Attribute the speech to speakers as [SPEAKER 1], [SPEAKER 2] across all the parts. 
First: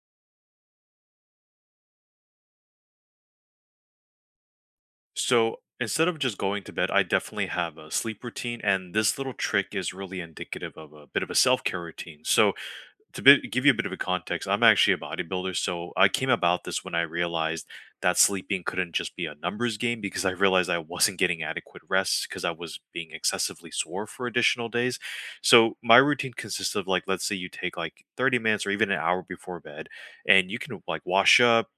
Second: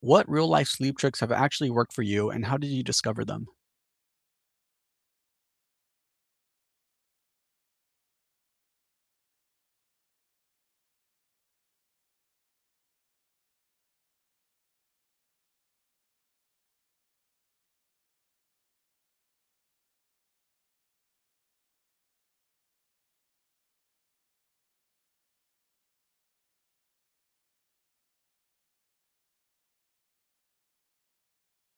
[SPEAKER 1] What real life sleep tricks have actually worked for you, and how did you discover them?
[SPEAKER 2] So instead of just going to bed, I definitely have a sleep routine, and this little trick is really indicative of a bit of a self care routine. Give you a bit of a context, I'm actually a bodybuilder. So, I came about this when I realized that sleeping couldn't just be a numbers game because I realized I wasn't getting adequate rest because I was being excessively sore for additional days. So, my routine consists of like, let's say you take like 30 minutes or even an hour before bed, and you can like wash up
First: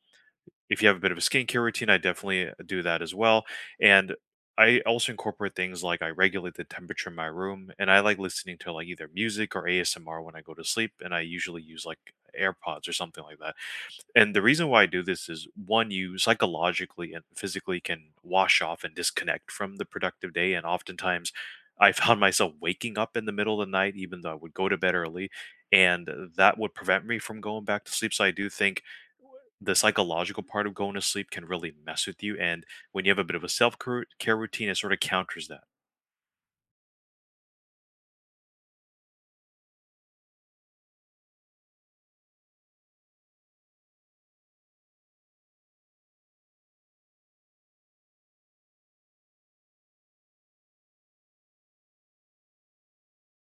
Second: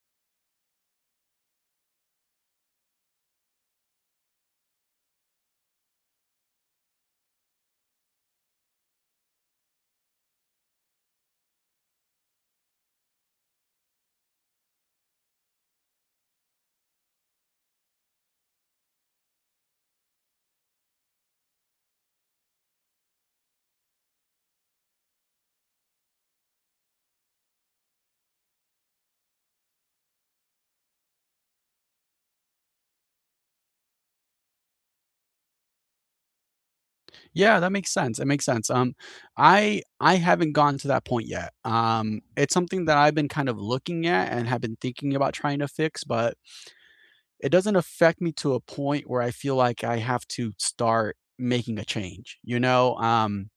[SPEAKER 2] if you have a bit of a skincare routine, I definitely do that as well. And I also incorporate things like I regulate the temperature in my room and I like listening to like either music or ASMR when I go to sleep. And I usually use like AirPods or something like that. And the reason why I do this is one, you psychologically and physically can wash off and disconnect from the productive day. And oftentimes I found myself waking up in the middle of the night, even though I would go to bed early. And that would prevent me from going back to sleep. So I do think the psychological part of going to sleep can really mess with you. And when you have a bit of a self care routine, it sort of counters that.
[SPEAKER 1] Yeah, that makes sense. It makes sense. I haven't gotten to that point yet. It's something that I've been kind of looking at and have been thinking about trying to fix, but it doesn't affect me to a point where I feel like I have to start making a change, you know.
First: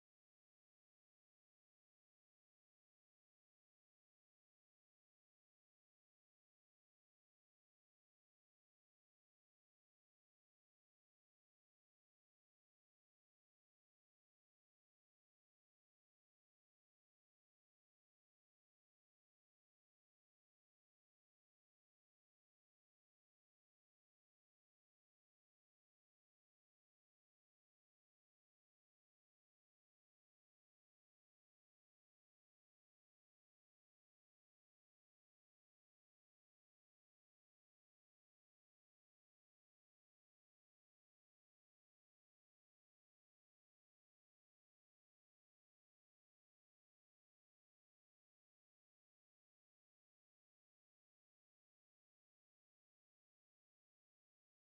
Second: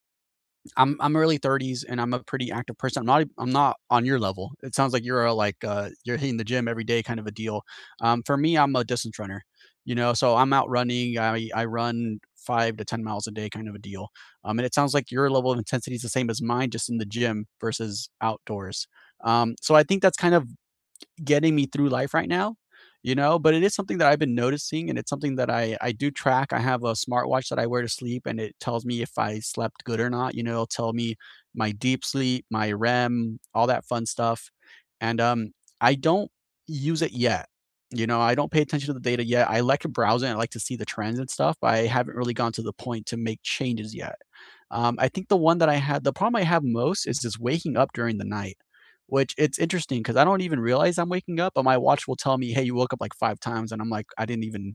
[SPEAKER 1] I'm early 30s and I'm a pretty active person. I'm not on your level. It sounds like you're a, like you're hitting the gym every day kind of a deal. For me, I'm a distance runner. You know, so I'm out running. I run 5 to 10 miles a day kind of a deal. And it sounds like your level of intensity is the same as mine, just in the gym versus outdoors. So I think that's kind of getting me through life right now, you know, but it is something that I've been noticing, and it's something that I do track. I have a smartwatch that I wear to sleep, and it tells me if I slept good or not. You know, it'll tell me my deep sleep, my REM, all that fun stuff. And I don't use it yet. You know, I don't pay attention to the data yet. I like to browse it. I like to see the trends and stuff, but I haven't really gone to the point to make changes yet. I think the one that I had the problem I have most is just waking up during the night, which, it's interesting because I don't even realize I'm waking up, but my watch will tell me, "Hey, you woke up like five times," and I'm like, I didn't even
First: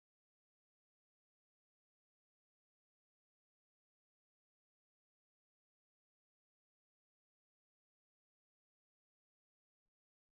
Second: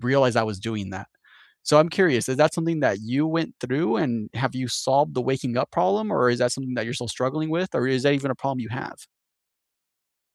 [SPEAKER 1] realize I was doing that. So I'm curious, is that something that you went through, and have you solved the waking up problem, or is that something that you're still struggling with, or is that even a problem you have?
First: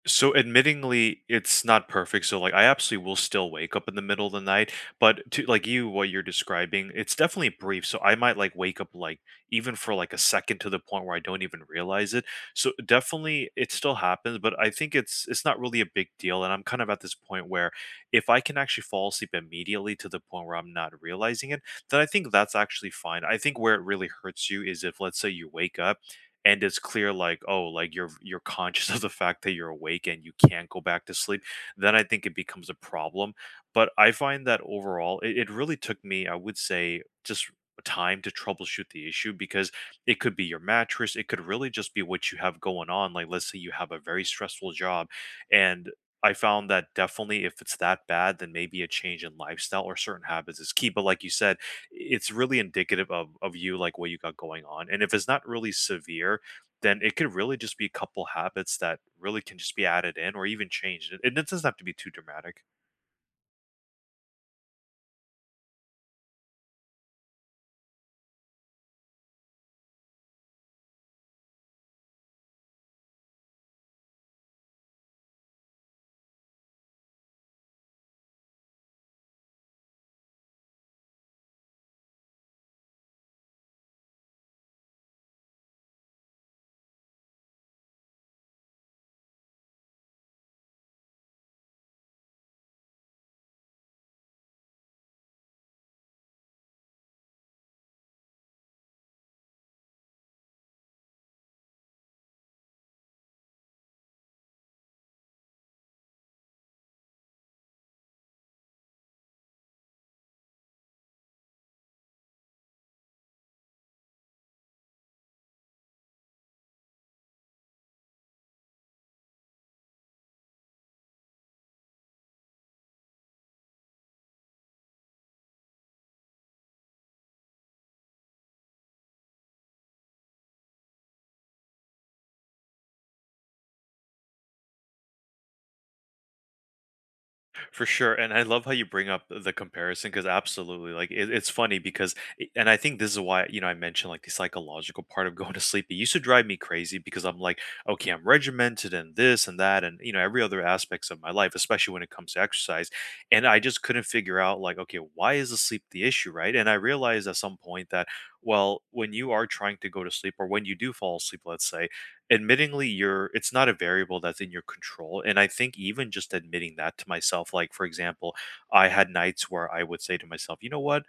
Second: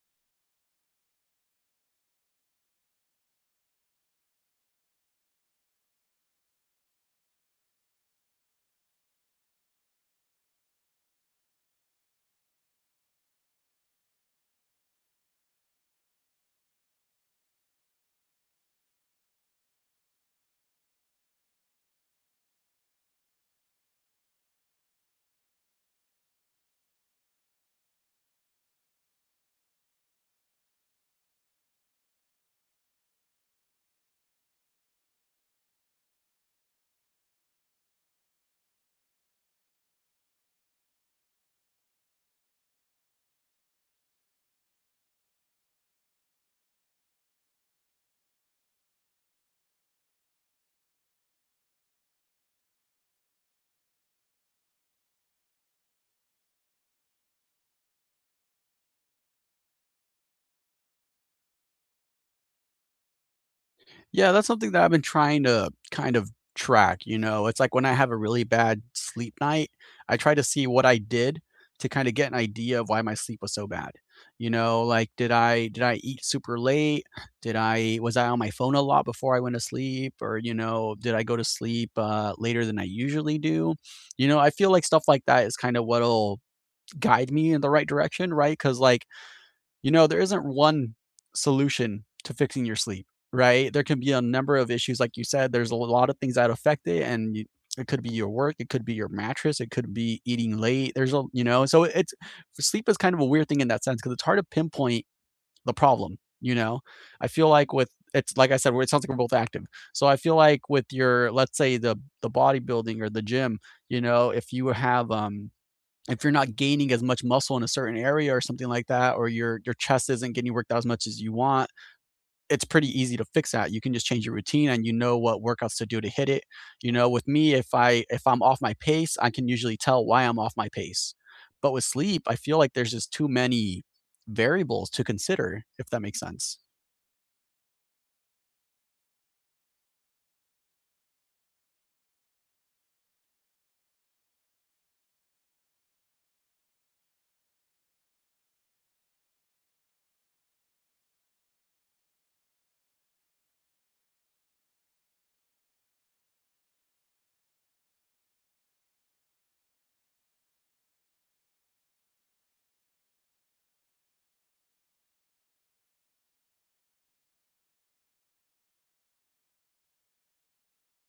[SPEAKER 2] So admittingly, it's not perfect. So like I absolutely will still wake up in the middle of the night, but to like you, what you're describing, it's definitely brief. So I might like wake up like even for like a second to the point where I don't even realize it. So definitely it still happens, but I think it's not really a big deal. And I'm kind of at this point where if I can actually fall asleep immediately to the point where I'm not realizing it, then I think that's actually fine. I think where it really hurts you is if let's say you wake up and it's clear like oh like you're conscious of the fact that you're awake and you can't go back to sleep, then I think it becomes a problem. But I find that overall it really took me, I would say, just time to troubleshoot the issue because it could be your mattress, it could really just be what you have going on. Like let's say you have a very stressful job, and I found that definitely if it's that bad, then maybe a change in lifestyle or certain habits is key. But like you said, it's really indicative of you, like what you got going on. And if it's not really severe, then it could really just be a couple habits that really can just be added in or even changed. And it doesn't have to be too dramatic.
[SPEAKER 1] Yeah, that's something that I've been trying to kind of track, you know. It's like, when I have a really bad sleep night, I try to see what I did to kind of get an idea of why my sleep was so bad. You know, like, did I eat super late? Did I was I on my phone a lot before I went to sleep? Or, you know, did I go to sleep later than I usually do? You know, I feel like stuff like that is kind of what'll guide me in the right direction, right? Cuz, like, you know, there isn't one solution to fixing your sleep, right? There can be a number of issues. Like you said, there's a lot of things that affect it, and you it could be your work, it could be your mattress, it could be eating late. There's a you know, so it's Sleep is kind of a weird thing in that sense because it's hard to pinpoint the problem, you know? I feel like with it's like I said, where it sounds like we're both active. So I feel like with your, let's say, the bodybuilding or the gym, you know, if you have, if you're not gaining as much muscle in a certain area or something like that, or your chest isn't getting worked out as much as you want, it's pretty easy to fix that. You can just change your routine and you know what workouts to do to hit it. You know, with me, if I if I'm off my pace, I can usually tell why I'm off my pace. But with sleep, I feel like there's just too many variables to consider, if that makes sense.
[SPEAKER 2] For sure, and I love how you bring up the comparison because absolutely, like it's funny because, and I think this is why you know I mentioned like the psychological part of going to sleep. It used to drive me crazy because I'm like, okay, I'm regimented and this and that, and you know every other aspects of my life, especially when it comes to exercise, and I just couldn't figure out like, okay, why is the sleep the issue, right? And I realized at some point that well, when you are trying to go to sleep or when you do fall asleep, let's say admittingly you're it's not a variable that's in your control. And I think even just admitting that to myself, like for example, I had nights where I would say to myself, you know what,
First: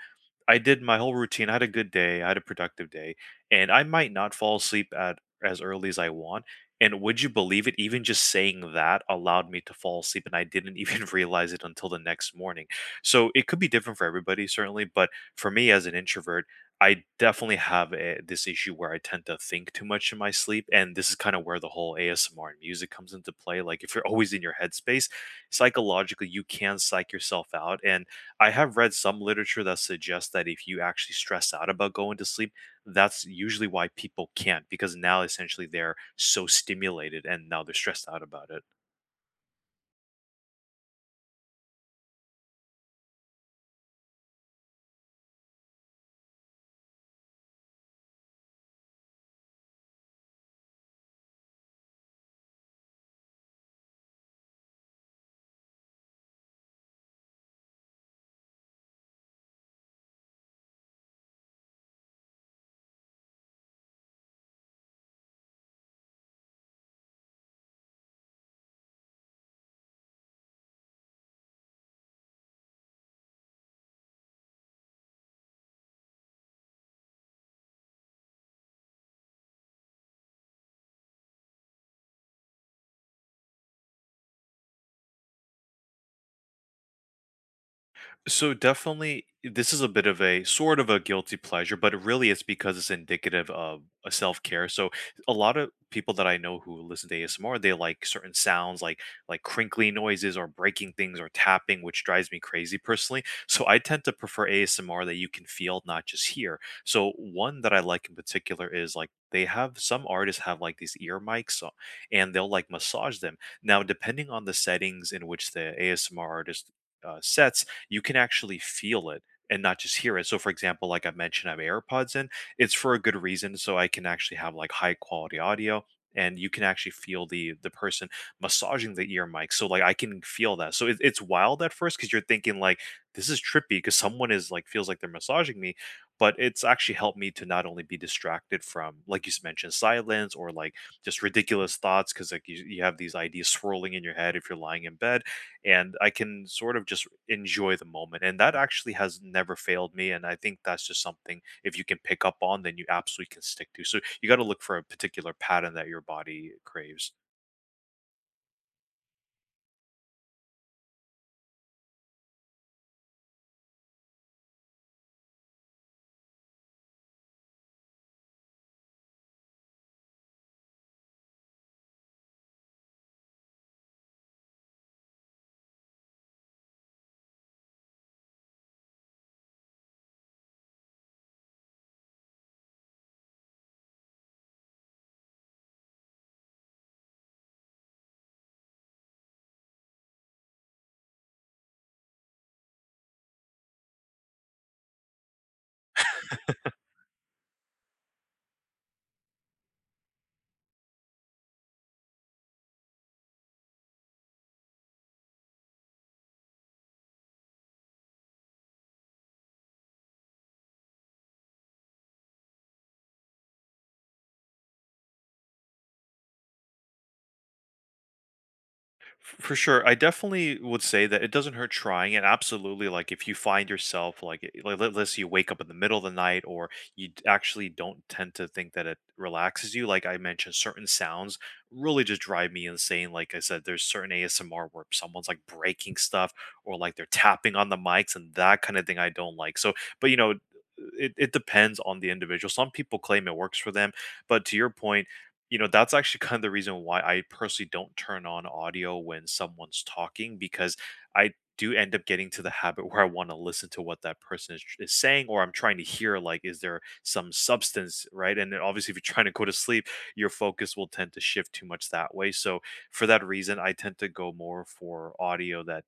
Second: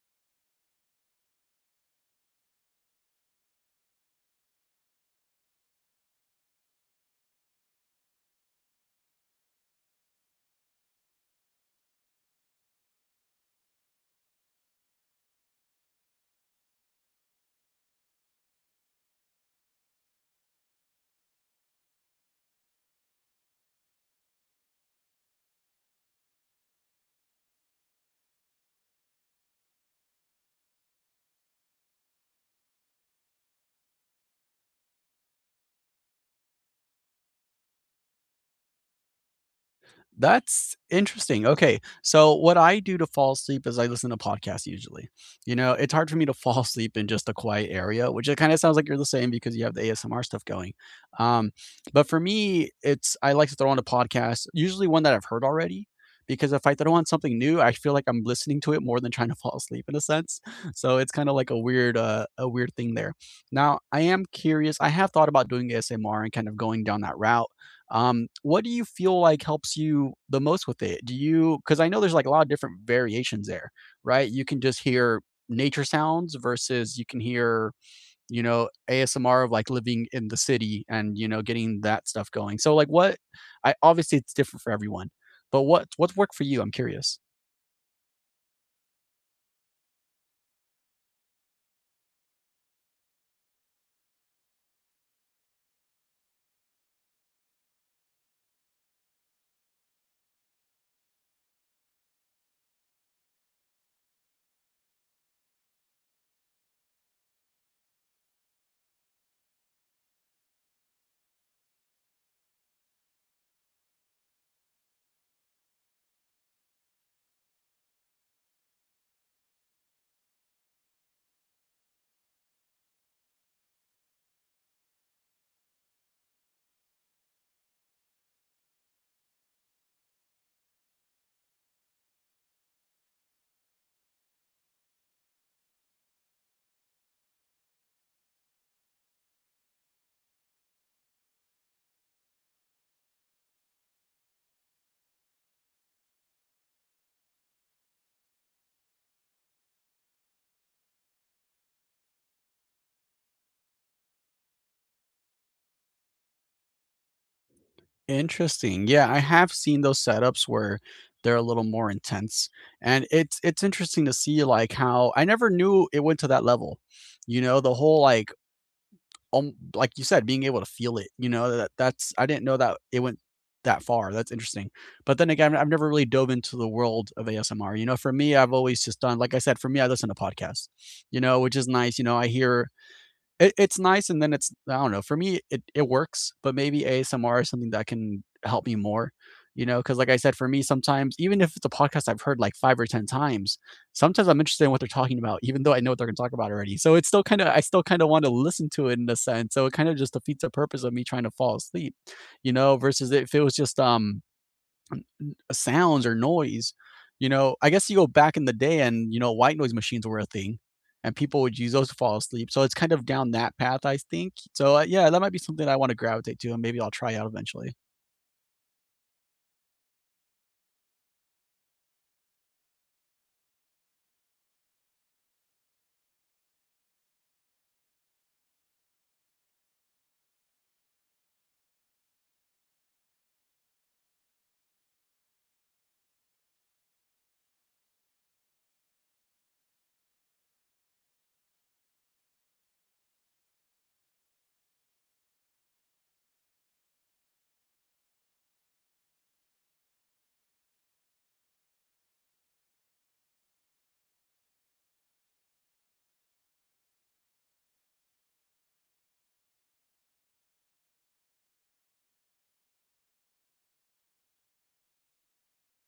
[SPEAKER 2] I did my whole routine, I had a good day, I had a productive day, and I might not fall asleep at as early as I want. And would you believe it, even just saying that allowed me to fall asleep and I didn't even realize it until the next morning. So it could be different for everybody certainly, but for me as an introvert, I definitely have this issue where I tend to think too much in my sleep, and this is kind of where the whole ASMR and music comes into play. Like if you're always in your headspace, psychologically you can psych yourself out. And I have read some literature that suggests that if you actually stress out about going to sleep, that's usually why people can't, because now essentially they're so stimulated and now they're stressed out about it.
[SPEAKER 1] That's interesting. Okay. So what I do to fall asleep is I listen to podcasts usually. You know, it's hard for me to fall asleep in just a quiet area, which it kind of sounds like you're the same, because you have the ASMR stuff going. Um, but for me, it's I like to throw on a podcast, usually one that I've heard already, because if I throw on something new, I feel like I'm listening to it more than trying to fall asleep in a sense. So it's kind of like a weird thing there. Now, I am curious. I have thought about doing ASMR and kind of going down that route. What do you feel like helps you the most with it? Do you Because I know there's like a lot of different variations there, right? You can just hear nature sounds versus you can hear, you know, ASMR of like living in the city and, you know, getting that stuff going. So like, what I obviously it's different for everyone, but what's worked for you? I'm curious.
[SPEAKER 2] So definitely, this is a bit of a sort of a guilty pleasure, but really it's because it's indicative of a self care. So a lot of people that I know who listen to ASMR, they like certain sounds, like crinkly noises or breaking things or tapping, which drives me crazy personally. So I tend to prefer ASMR that you can feel, not just hear. So one that I like in particular is like they have some artists have like these ear mics and they'll like massage them. Now, depending on the settings in which the ASMR artist sets, you can actually feel it and not just hear it. So, for example, like I mentioned, I have AirPods in. It's for a good reason, so I can actually have like high quality audio, and you can actually feel the person massaging the ear mic. So, like I can feel that. So it's wild at first because you're thinking like this is trippy because someone is like feels like they're massaging me, but it's actually helped me to not only be distracted from like mentioned silence or like just ridiculous thoughts because like you have these ideas swirling in your head if you're lying in bed, and I can sort of just enjoy the moment. And that actually has never failed me. And I think that's just something if you can pick up on, then you absolutely can stick to. So you got to look for a particular pattern that your body craves.
[SPEAKER 1] Interesting. Yeah, I have seen those setups where they're a little more intense. And it's interesting to see like how I never knew it went to that level. You know, the whole like you said, being able to feel it, you know, that that's I didn't know that it went that far. That's interesting. But then again, I've never really dove into the world of ASMR. You know, for me, I've always just done, like I said, for me, I listen to podcasts, you know, which is nice. You know, I hear it's nice, and then it's, I don't know, for me, it works, but maybe ASMR is something that can help me more, you know. Because, like I said, for me, sometimes even if it's a podcast I've heard like 5 or 10 times, sometimes I'm interested in what they're talking about, even though I know what they're gonna talk about already. So it's still kinda, I still kinda wanna listen to it in a sense, so it kinda just defeats the purpose of me trying to fall asleep, you know, versus if it was just, sounds or noise. You know, I guess you go back in the day and, you know, white noise machines were a thing, and people would use those to fall asleep. So it's kind of down that path, I think. So, yeah, that might be something I want to gravitate to, and maybe I'll try out eventually.
[SPEAKER 2] For sure. I definitely would say that it doesn't hurt trying it. Absolutely. Like if you find yourself like, let's say you wake up in the middle of the night or actually don't tend to think that it relaxes you. Like I mentioned, certain sounds really just drive me insane. Like I said, there's certain ASMR where someone's like breaking stuff or like they're tapping on the mics and that kind of thing I don't like. So, but you know, it depends on the individual. Some people claim it works for them, but to your point, you know, that's actually kind of the reason why I personally don't turn on audio when someone's talking because I do end up getting to the habit where I want to listen to what that person is saying, or I'm trying to hear, like, is there some substance, right? And then obviously, if you're trying to go to sleep, your focus will tend to shift too much that way. So, for that reason, I tend to go more for audio that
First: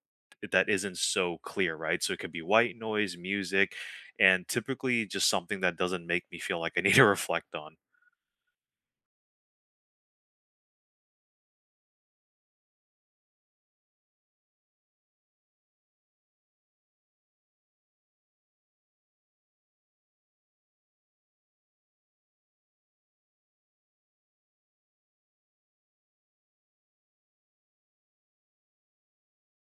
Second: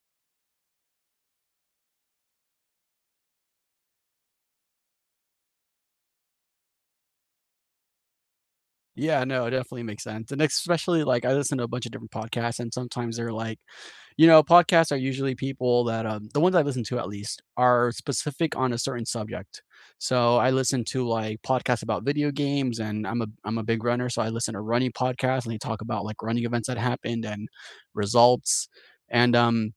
[SPEAKER 2] isn't so clear, right? So it could be white noise, music, and typically just something that doesn't make me feel like I need to reflect on.
[SPEAKER 1] Yeah, no, it definitely makes sense. And especially, like, I listen to a bunch of different podcasts, and sometimes they're like, you know, podcasts are usually people that, the ones I listen to at least are specific on a certain subject. So I listen to like podcasts about video games, and I'm a big runner, so I listen to running podcasts, and they talk about like running events that happened and results. And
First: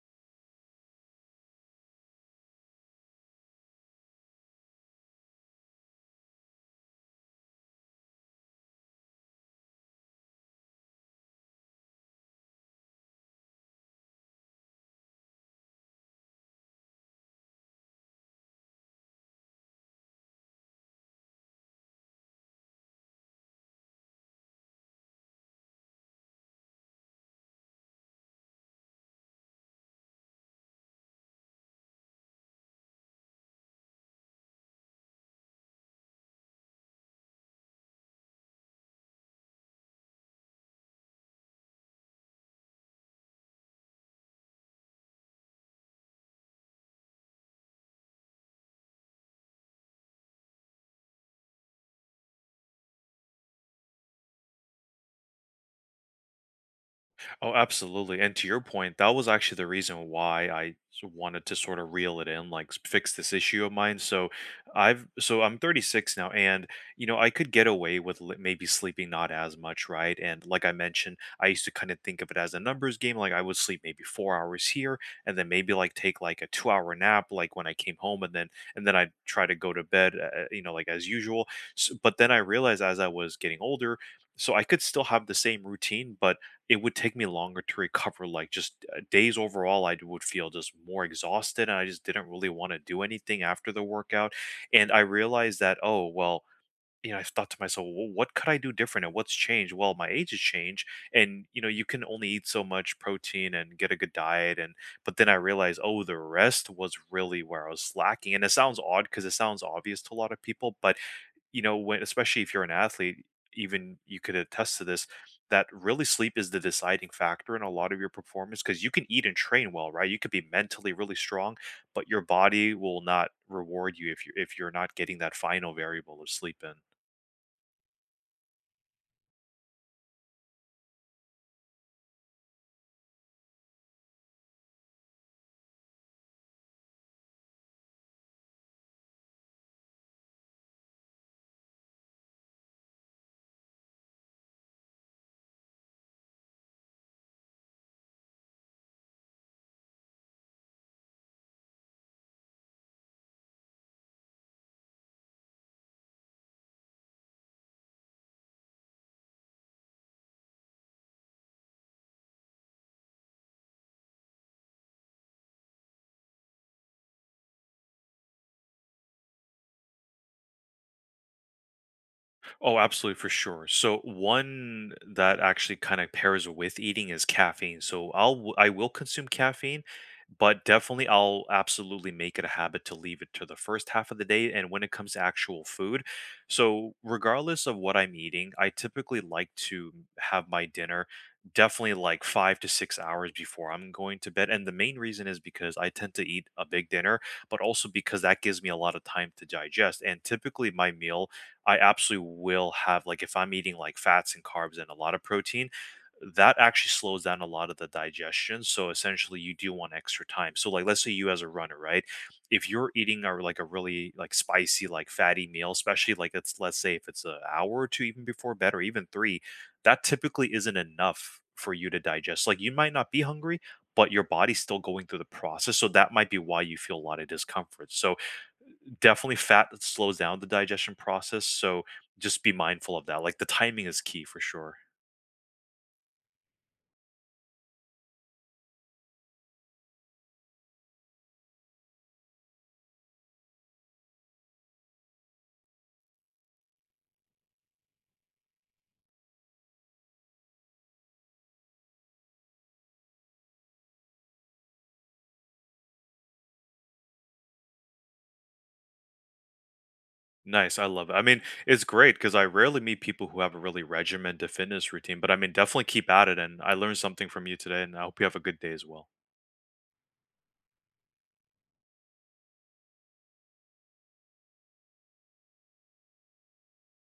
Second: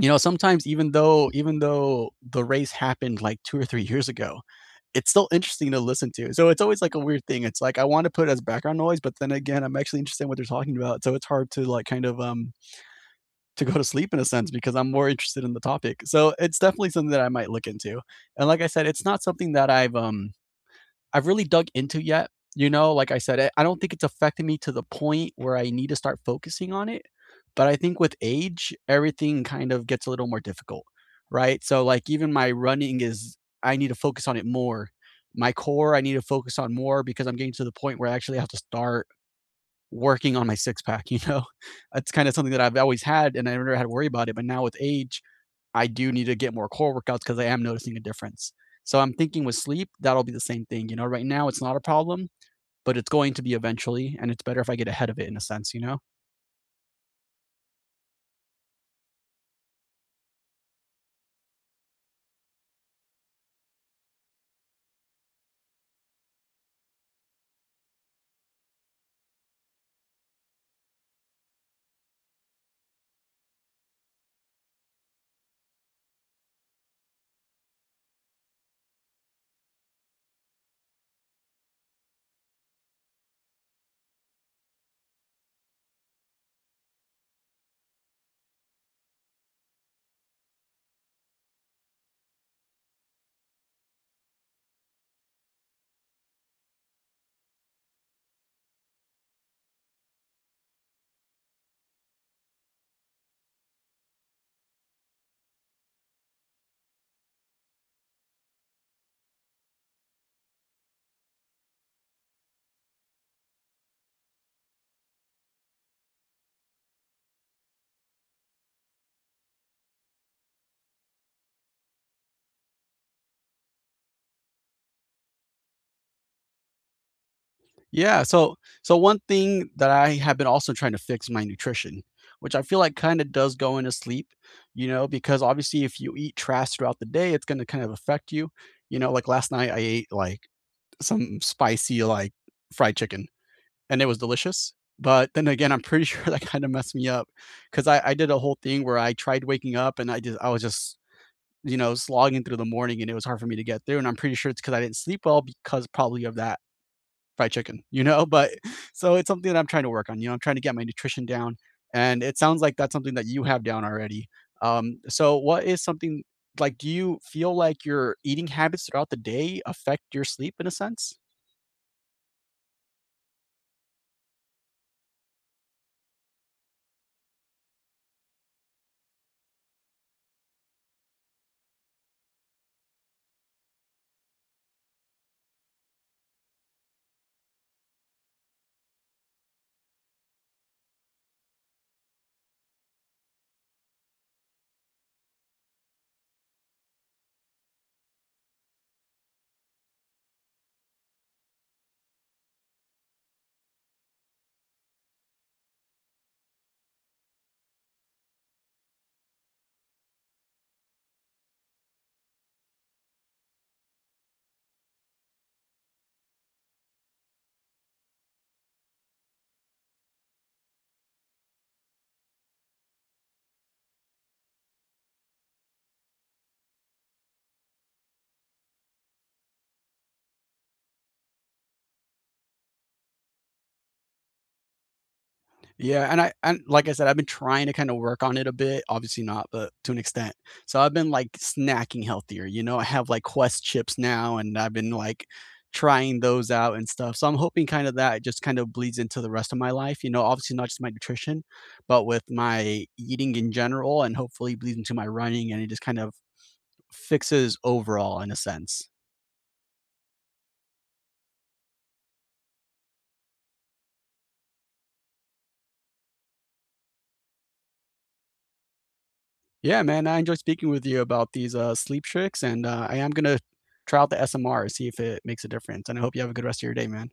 [SPEAKER 1] you know, sometimes, even though the race happened like 2 or 3 years ago, it's still interesting to listen to. So it's always like a weird thing. It's like, I want to put it as background noise, but then again, I'm actually interested in what they're talking about. So it's hard to like kind of to go to sleep in a sense, because I'm more interested in the topic. So it's definitely something that I might look into. And like I said, it's not something that I've really dug into yet. You know, like I said, I don't think it's affected me to the point where I need to start focusing on it. But I think with age, everything kind of gets a little more difficult, right? So, like, even my running is, I need to focus on it more. My core, I need to focus on more, because I'm getting to the point where I actually have to start working on my six pack, you know? That's kind of something that I've always had, and I never had to worry about it. But now with age, I do need to get more core workouts, because I am noticing a difference. So I'm thinking with sleep, that'll be the same thing. You know, right now it's not a problem, but it's going to be eventually, and it's better if I get ahead of it in a sense, you know?
[SPEAKER 2] Oh, absolutely. And to your point, that was actually the reason why wanted to sort of reel it in, like fix this issue of mine. So I'm 36 now, and you know, I could get away with maybe sleeping not as much, right? And like I mentioned, I used to kind of think of it as a numbers game. Like I would sleep maybe 4 hours here, and then maybe like take like a 2 hour nap, like when I came home, and then I'd try to go to bed, you know, like as usual. S But then I realized as I was getting older, so I could still have the same routine, but it would take me longer to recover, like, just, days overall, I would feel just more exhausted, and I just didn't really wanna do anything after the workout, and I realized that, "Oh, well," you know, I thought to myself, "Well, what could I do different and what's changed?" Well, my age has changed, and, you know, you can only eat so much protein and get a good diet, and but then I realized, "Oh, the rest was really where I was slacking," and it sounds odd because it sounds obvious to a lot of people, but you know, when especially if you're an athlete, even you could attest to this, that really sleep is the deciding factor in a lot of your performance because you can eat and train well, right? You could be mentally really strong, but your body will not reward you if you're not getting that final variable of sleep in.
[SPEAKER 1] Yeah. So one thing that I have been also trying to fix, my nutrition, which I feel like kind of does go into sleep, you know, because obviously if you eat trash throughout the day, it's gonna kind of affect you. You know, like, last night I ate like some spicy like fried chicken, and it was delicious. But then again, I'm pretty sure that kind of messed me up, because I did a whole thing where I tried waking up, and I was just, you know, slogging through the morning, and it was hard for me to get through. And I'm pretty sure it's because I didn't sleep well, because probably of that fried chicken, you know. But so it's something that I'm trying to work on. You know, I'm trying to get my nutrition down, and it sounds like that's something that you have down already. So what is something like? Do you feel like your eating habits throughout the day affect your sleep in a sense?
[SPEAKER 2] Oh, absolutely, for sure. So one that actually kind of pairs with eating is caffeine. So I will consume caffeine, but definitely I'll absolutely make it a habit to leave it to the first half of the day. And when it comes to actual food, so regardless of what I'm eating, I typically like to have my dinner definitely like 5 to 6 hours before I'm going to bed. And the main reason is because I tend to eat a big dinner, but also because that gives me a lot of time to digest. And typically my meal, I absolutely will have like if I'm eating like fats and carbs and a lot of protein, that actually slows down a lot of the digestion. So essentially you do want extra time. So like let's say you as a runner, right? If you're eating a like a really like spicy, like fatty meal, especially like it's let's say if it's an hour or two even before bed or even three, that typically isn't enough for you to digest. Like you might not be hungry, but your body's still going through the process. So that might be why you feel a lot of discomfort. So definitely fat that slows down the digestion process, so just be mindful of that, like, the timing is key for sure.
[SPEAKER 1] Yeah, and I and like I said, I've been trying to kind of work on it a bit, obviously not, but to an extent. So I've been like snacking healthier. You know, I have like Quest chips now, and I've been like trying those out and stuff. So I'm hoping kind of that just kind of bleeds into the rest of my life, you know, obviously not just my nutrition, but with my eating in general, and hopefully bleeds into my running, and it just kind of fixes overall in a sense.
[SPEAKER 2] Nice, I love it. I mean, it's great because I rarely meet people who have a really regimented fitness routine, but, I mean, definitely keep at it, and I learned something from you today, and I hope you have a good day as well.
[SPEAKER 1] Yeah, man, I enjoyed speaking with you about these sleep tricks, and I am gonna try out the SMR, see if it makes a difference. And I hope you have a good rest of your day, man.